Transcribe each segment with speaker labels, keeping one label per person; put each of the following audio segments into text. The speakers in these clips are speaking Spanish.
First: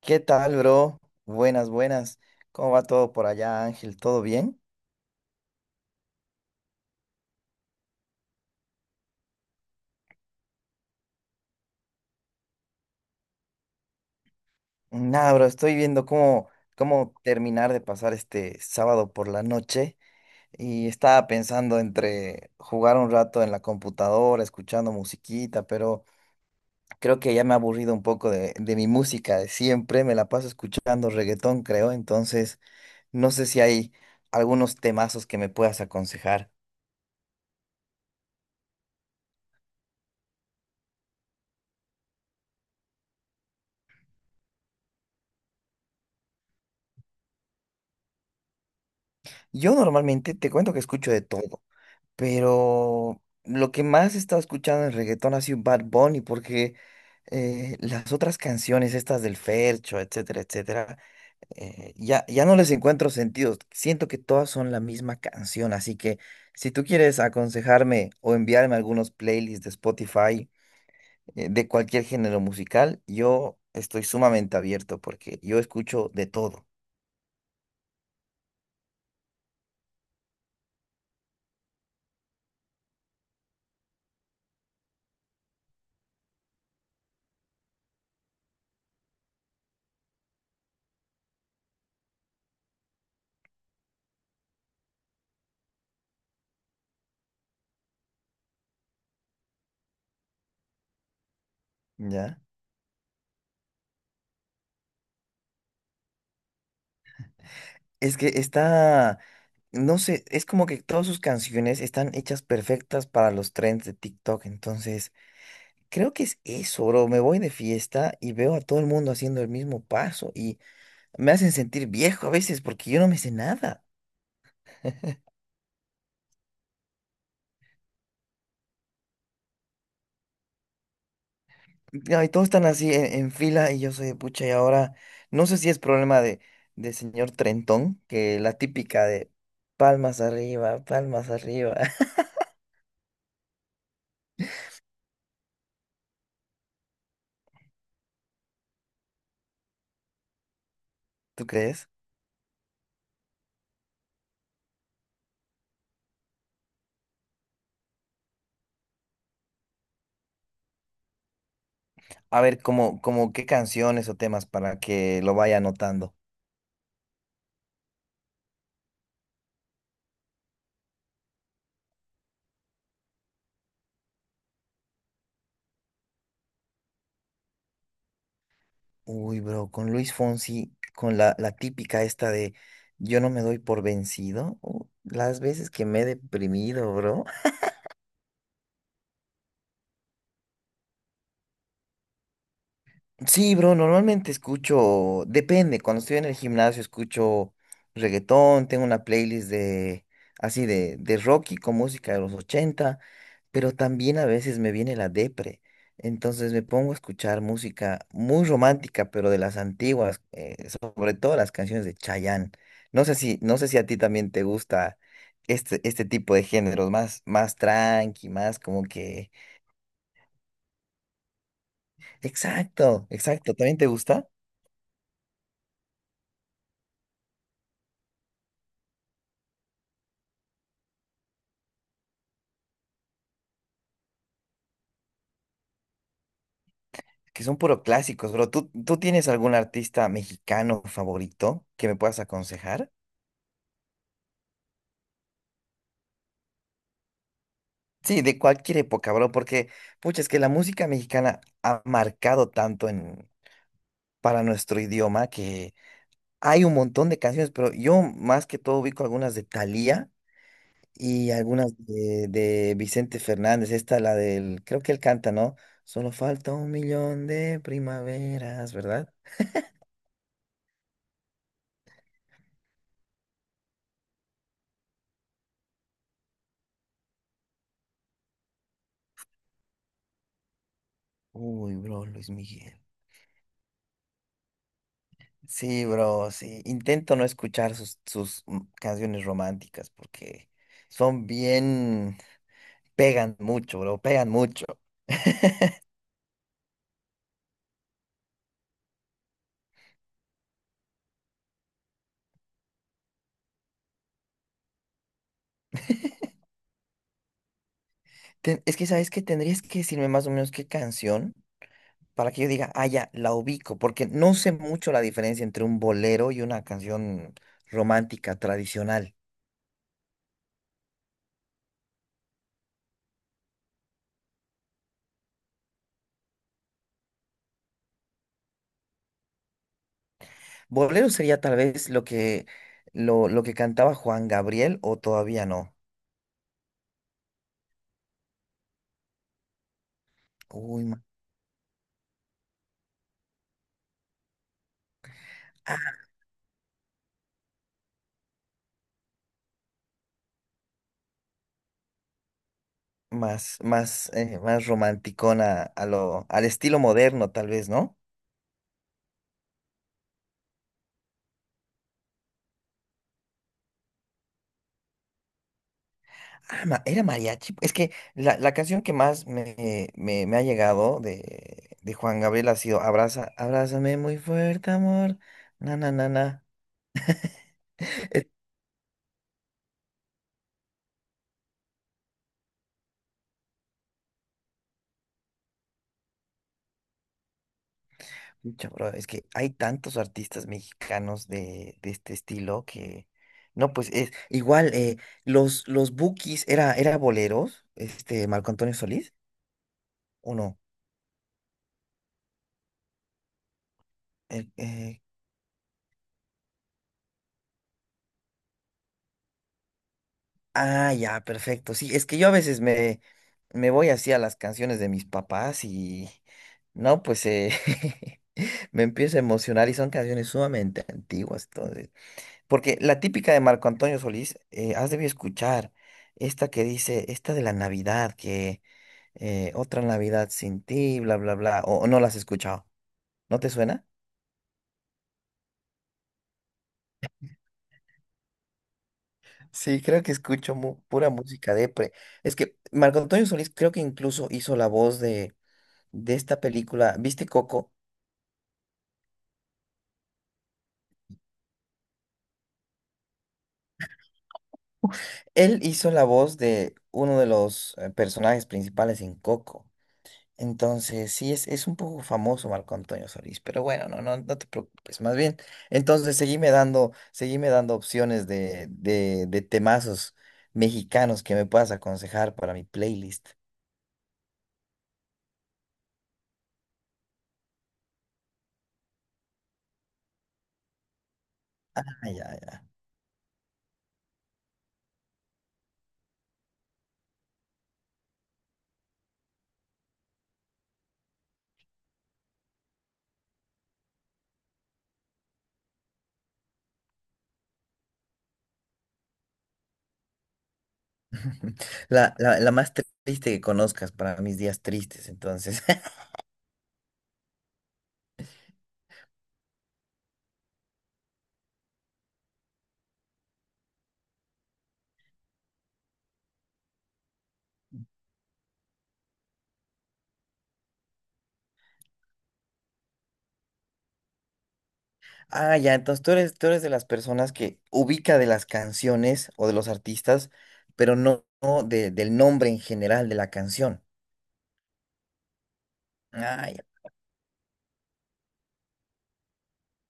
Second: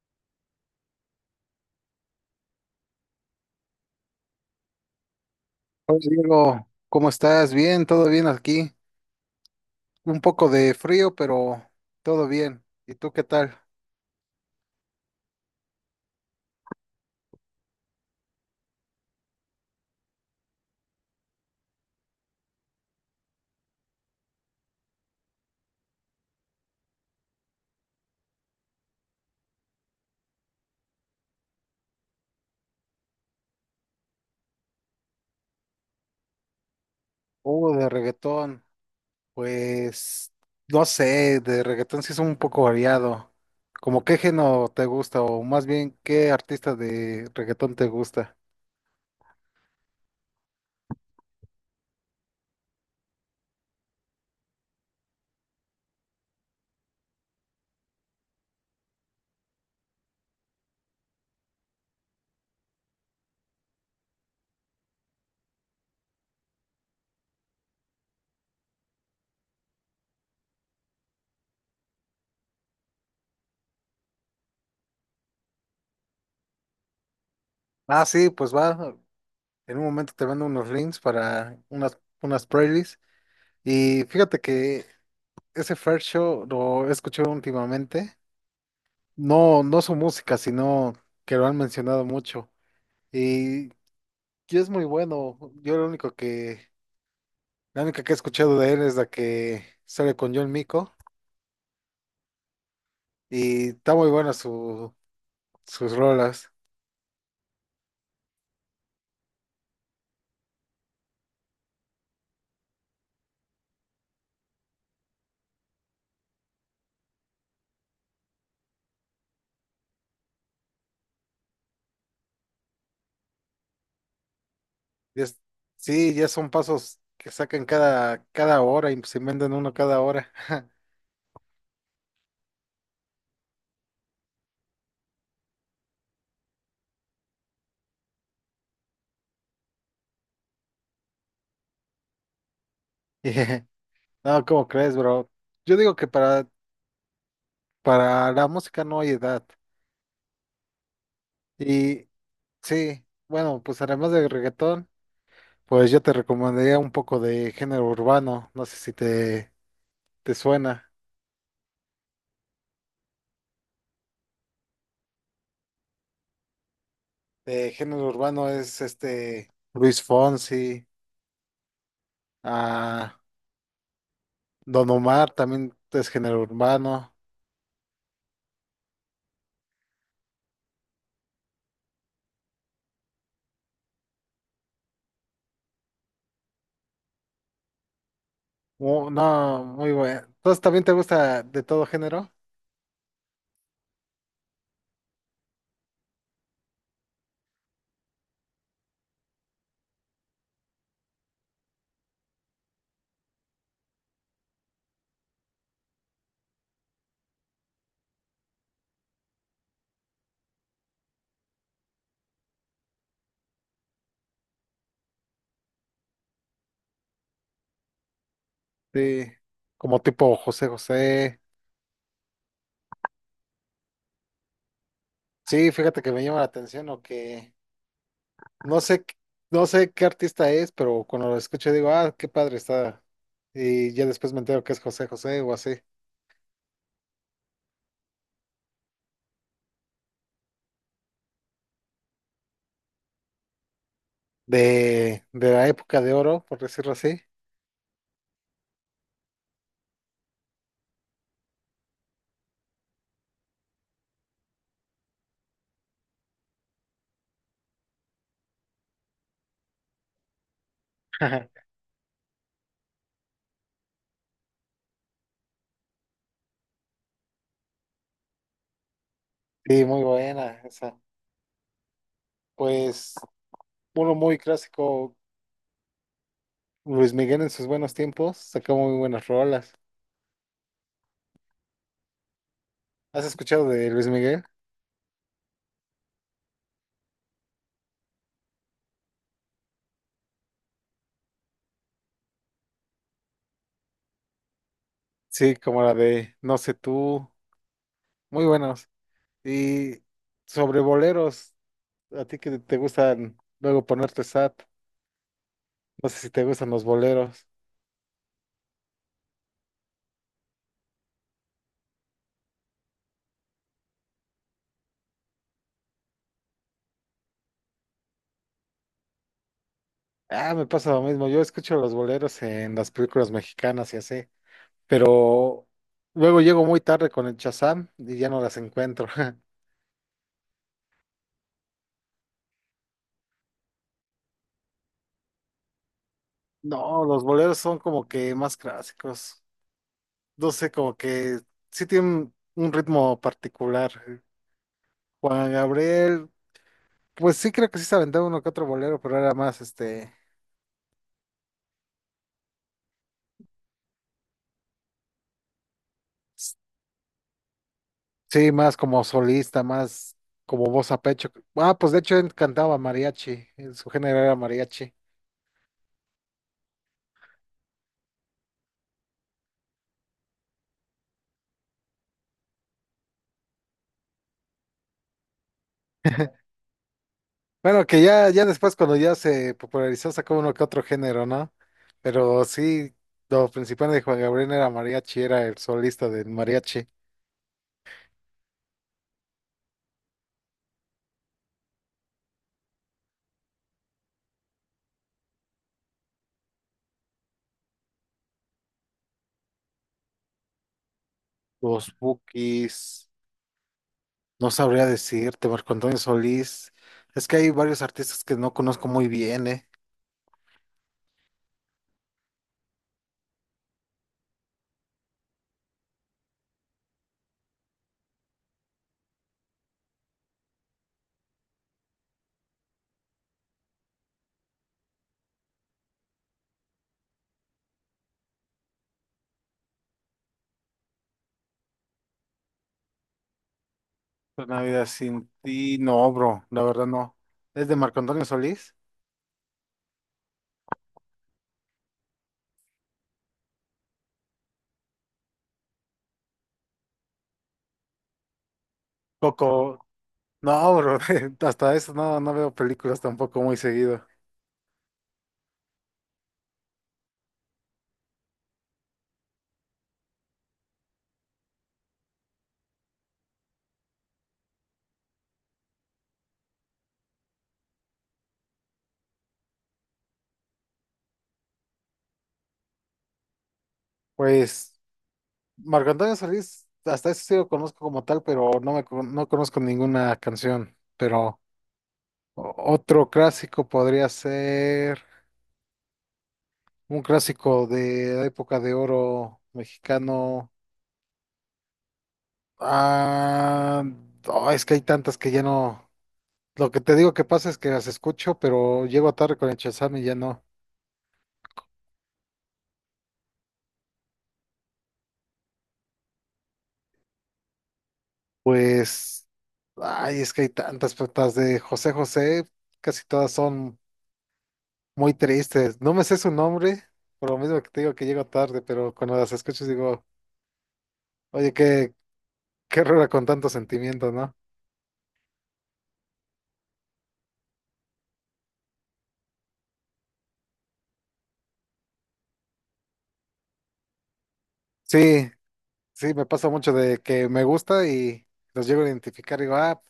Speaker 1: ¿Qué tal, bro? Buenas, buenas. ¿Cómo va todo por allá, Ángel? ¿Todo bien?
Speaker 2: Hola Diego, ¿cómo estás? Bien, todo bien aquí. Un poco de frío, pero todo bien. ¿Y tú qué tal?
Speaker 1: Nada, bro, estoy viendo cómo terminar de pasar este sábado por la noche y estaba pensando entre jugar un rato en la computadora, escuchando musiquita, pero creo que ya me ha aburrido un poco de mi música de siempre. Me la paso escuchando reggaetón, creo, entonces no sé si hay algunos temazos que me puedas aconsejar.
Speaker 2: De reggaetón. Pues no sé, de reggaetón sí es un poco variado. ¿Cómo qué género te gusta? O más bien, ¿qué artista de reggaetón te gusta?
Speaker 1: Yo normalmente te cuento que escucho de todo. Pero lo que más he estado escuchando en reggaetón ha sido Bad Bunny, porque las otras canciones, estas del Fercho, etcétera, etcétera, ya, ya no les encuentro sentido. Siento que todas son la misma canción, así que si tú quieres aconsejarme o enviarme algunos playlists de Spotify, de cualquier género musical, yo estoy sumamente abierto porque yo escucho de todo,
Speaker 2: Ah, sí, pues va. En un momento te mando unos links para unas playlists. Y fíjate que ese First Show lo he escuchado últimamente. No su música, sino que lo han mencionado mucho. Y, y es muy bueno. Yo lo único que, la única que he escuchado de él es la que sale con John Mico.
Speaker 1: ¿ya?
Speaker 2: Y está muy buena su, sus rolas.
Speaker 1: Es que está, no sé, es como que todas sus canciones están hechas perfectas para los trends de TikTok. Entonces, creo que es eso, bro. Me voy de fiesta y veo a todo el mundo haciendo el mismo paso y me hacen sentir viejo a veces porque yo no me sé nada.
Speaker 2: Y es- sí, ya son pasos que sacan cada hora y se inventan uno cada hora.
Speaker 1: Ya, y todos están así en fila y yo soy de pucha y ahora no sé si es problema de señor Trentón, que la típica de palmas arriba, palmas arriba.
Speaker 2: Y, No, ¿cómo crees, bro? Yo digo que para la música no hay edad.
Speaker 1: ¿Tú crees?
Speaker 2: Y sí, bueno, pues además del reggaetón. Pues yo te recomendaría un poco de género urbano, no sé si te suena.
Speaker 1: A ver, como qué canciones o temas para que lo vaya anotando.
Speaker 2: De género urbano es este Luis Fonsi, ah, Don Omar también es género urbano.
Speaker 1: Uy, bro, con Luis Fonsi, con la típica esta de yo no me doy por vencido. Las veces que me he deprimido, bro.
Speaker 2: No, muy bueno. Entonces también te gusta de todo género,
Speaker 1: Sí, bro, normalmente escucho, depende, cuando estoy en el gimnasio escucho reggaetón, tengo una playlist de así de rock y con música de los 80. Pero también a veces me viene la depre. Entonces me pongo a escuchar música muy romántica, pero de las antiguas, sobre todo las canciones de Chayanne. No sé si a ti también te gusta este tipo de géneros, más tranqui, más como que.
Speaker 2: sí, como tipo José José.
Speaker 1: Exacto, exacto, ¿también te gusta?
Speaker 2: Sí, fíjate que me llama la atención o que no sé, no sé qué artista es, pero cuando lo escucho digo, ah, qué padre está. Y ya después me entero que es José José o así.
Speaker 1: Que son puro clásicos, bro. ¿Tú tienes algún artista mexicano favorito que me puedas aconsejar?
Speaker 2: De la época de oro, por decirlo así.
Speaker 1: Sí, de cualquier época, bro, porque, pucha, es que la música mexicana ha marcado tanto para nuestro idioma, que hay un montón de canciones, pero yo más que todo ubico algunas de Thalía y algunas de Vicente Fernández. Esta, la del, creo que él canta, ¿no? Solo falta un millón de primaveras, ¿verdad?
Speaker 2: Sí, muy buena esa. Pues uno muy clásico, Luis Miguel en sus buenos tiempos, sacó muy buenas rolas.
Speaker 1: Uy, bro, Luis Miguel.
Speaker 2: ¿Has escuchado de Luis Miguel?
Speaker 1: Sí, bro, sí. Intento no escuchar sus canciones románticas porque son bien, pegan mucho, bro, pegan mucho.
Speaker 2: Sí, como la de No sé tú, muy buenos. Y sobre boleros, a ti que te gustan luego ponerte sad, no sé si te gustan los boleros.
Speaker 1: Es que, ¿sabes qué? Tendrías que decirme más o menos qué canción para que yo diga, ah, ya, la ubico, porque no sé mucho la diferencia entre un bolero y una canción romántica tradicional.
Speaker 2: Ah, me pasa lo mismo, yo escucho los boleros en las películas mexicanas y así. Pero luego llego muy tarde con el Shazam y ya no las encuentro.
Speaker 1: Bolero sería tal vez lo que cantaba Juan Gabriel, o todavía no.
Speaker 2: No, los boleros son como que más clásicos. No sé,
Speaker 1: Uy,
Speaker 2: como
Speaker 1: ma-
Speaker 2: que sí tienen un ritmo particular. Juan Gabriel, pues sí creo que sí se aventaba uno que otro bolero, pero era más este,
Speaker 1: más, más, eh, más romanticona al estilo moderno, tal vez, ¿no?
Speaker 2: sí, más como solista, más como voz a pecho. Ah, pues de hecho él cantaba mariachi, su género era mariachi.
Speaker 1: Ah, era mariachi. Es que la canción que más me ha llegado de Juan Gabriel ha sido abrázame muy fuerte, amor. Na, na, na, na.
Speaker 2: Bueno, que
Speaker 1: Es,
Speaker 2: ya, ya después cuando ya se popularizó sacó uno que otro género, ¿no? Pero sí, lo principal de Juan Gabriel era mariachi, era el solista del mariachi.
Speaker 1: Pucha, bro, es que hay tantos artistas mexicanos de este estilo, que. No, pues es igual, los Bukis era boleros, este Marco Antonio Solís, ¿o no?
Speaker 2: Los Bukis, no
Speaker 1: El-
Speaker 2: sabría
Speaker 1: eh,
Speaker 2: decirte, Marco Antonio Solís. Es que hay varios artistas que no conozco muy bien, ¿eh?
Speaker 1: Ah, ya, perfecto. Sí, es que yo a veces me voy así a las canciones de mis papás y no, pues me empiezo a emocionar y son canciones sumamente antiguas, entonces. Porque la típica de Marco Antonio Solís, has debido escuchar esta que dice, esta de la Navidad, que otra Navidad sin ti, bla, bla, bla, o no las has escuchado. ¿No te suena?
Speaker 2: Una vida sin ti, no, bro, la verdad no. ¿Es de Marco Antonio Solís?
Speaker 1: Sí, creo que escucho pura música depre. Es que Marco Antonio Solís creo que incluso hizo la voz de esta película, ¿viste Coco?
Speaker 2: Coco, no, bro, hasta eso no, no veo películas tampoco muy seguido.
Speaker 1: Él hizo la voz de uno de los personajes principales en Coco. Entonces, sí, es un poco famoso Marco Antonio Solís, pero bueno, no, no, no te preocupes, más bien. Entonces, seguime dando opciones de temazos mexicanos que me puedas aconsejar para mi playlist.
Speaker 2: Pues. Marco Antonio Solís, hasta eso sí lo conozco como tal, pero no conozco ninguna canción. Pero
Speaker 1: Ah, ya, ya.
Speaker 2: otro clásico podría ser un clásico de la época de oro mexicano. Ah, no, es que hay tantas que ya no. Lo que te digo que pasa es que las escucho, pero llego tarde con el Shazam y ya no.
Speaker 1: La más triste que conozcas para mis días tristes, entonces.
Speaker 2: Pues, ay, es que hay tantas, pero las de José José, casi todas son muy tristes. No me sé su nombre, por lo mismo que te digo que llego tarde, pero cuando las escucho digo, oye, qué, qué rara con tantos sentimientos, ¿no?
Speaker 1: Ah, ya, entonces tú eres, de las personas que ubica de las canciones o de los artistas, pero no del nombre en general de la canción.
Speaker 2: Sí, sí, me pasa
Speaker 1: Ah, ya.
Speaker 2: mucho de que me gusta y los llego a identificar y digo, ah,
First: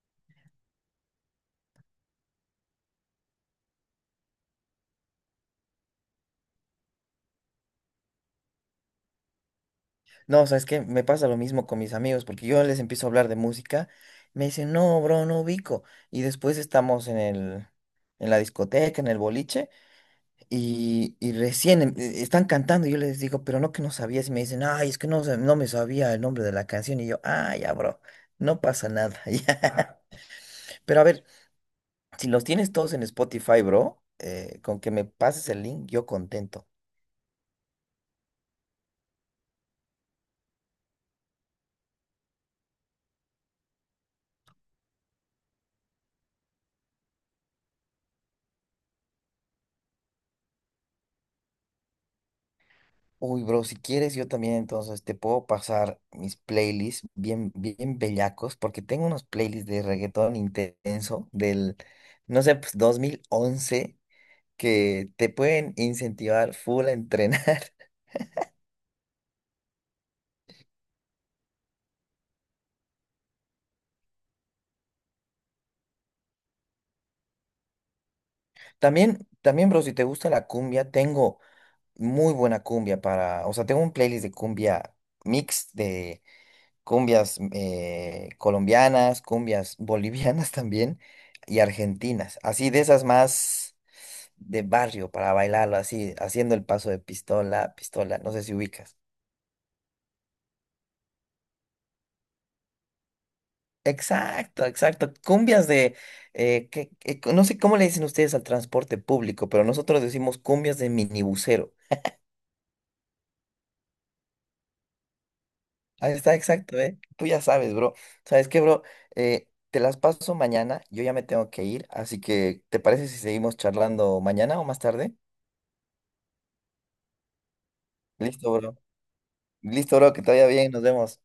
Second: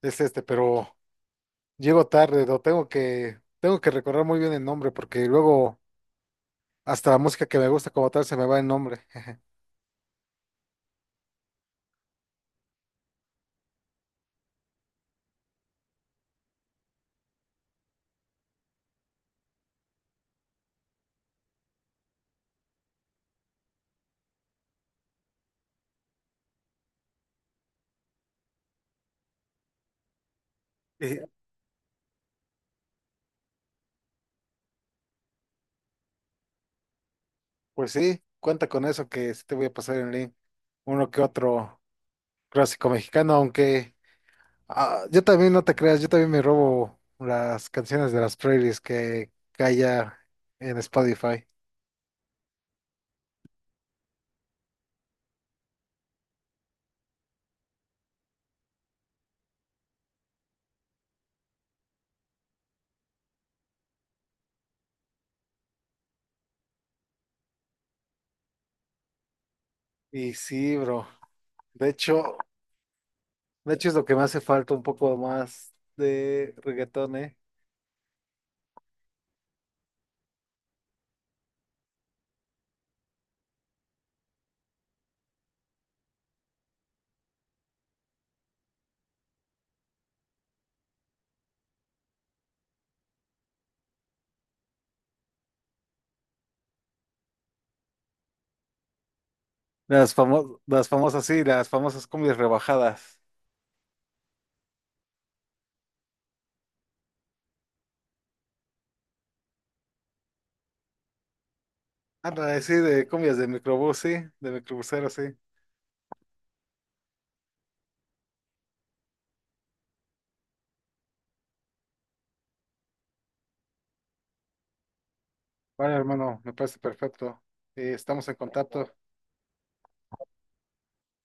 Speaker 2: es este, pero llego tarde, lo tengo que recordar muy bien el nombre, porque luego hasta la música que me gusta como tal se me va el nombre.
Speaker 1: No, sabes que me pasa lo mismo con mis amigos, porque yo les empiezo a hablar de música, me dicen, no, bro, no ubico. Y después estamos en la discoteca, en el boliche, y recién están cantando, y yo les digo, pero no que no sabías, y me dicen, ay, es que no me sabía el nombre de la canción, y yo, ah, ya, bro, no pasa nada. Ya. Pero a
Speaker 2: Y,
Speaker 1: ver. Si los tienes todos en Spotify, bro, con que me pases el link, yo contento.
Speaker 2: pues sí, cuenta con eso que sí te voy a pasar en link, uno que otro clásico mexicano, aunque. Ah, yo también, no te creas, yo también me robo las canciones de las playlists que hay ya en Spotify.
Speaker 1: Uy, bro, si quieres, yo también entonces te puedo pasar mis playlists bien, bien bellacos, porque tengo unos playlists de reggaetón intenso del, no sé, pues 2011, que te pueden incentivar full a entrenar.
Speaker 2: Y sí, bro. De hecho, de hecho es lo que me hace falta un poco más de reggaetón, ¿eh?
Speaker 1: También, también, bro, si te gusta la cumbia, tengo muy buena cumbia para, o sea, tengo un playlist de cumbia mix de cumbias colombianas, cumbias bolivianas también y argentinas, así de esas más de barrio para bailarlo, así haciendo el paso de pistola, pistola, no sé si ubicas.
Speaker 2: Las famosas, sí, las famosas cumbias rebajadas.
Speaker 1: Exacto, exacto. Cumbias no sé cómo le dicen ustedes al transporte público, pero nosotros decimos cumbias de minibusero.
Speaker 2: Anda, sí, de cumbias de microbús, sí, de microbusero, sí.
Speaker 1: Ahí está, exacto, ¿eh? Tú ya sabes, bro. ¿Sabes qué, bro? Te las paso mañana, yo ya me tengo que ir, así que ¿te parece si seguimos charlando mañana o más tarde?
Speaker 2: Vale, hermano, me parece perfecto. Estamos en
Speaker 1: Listo, bro.
Speaker 2: contacto.
Speaker 1: Listo, bro, que te vaya bien, nos vemos.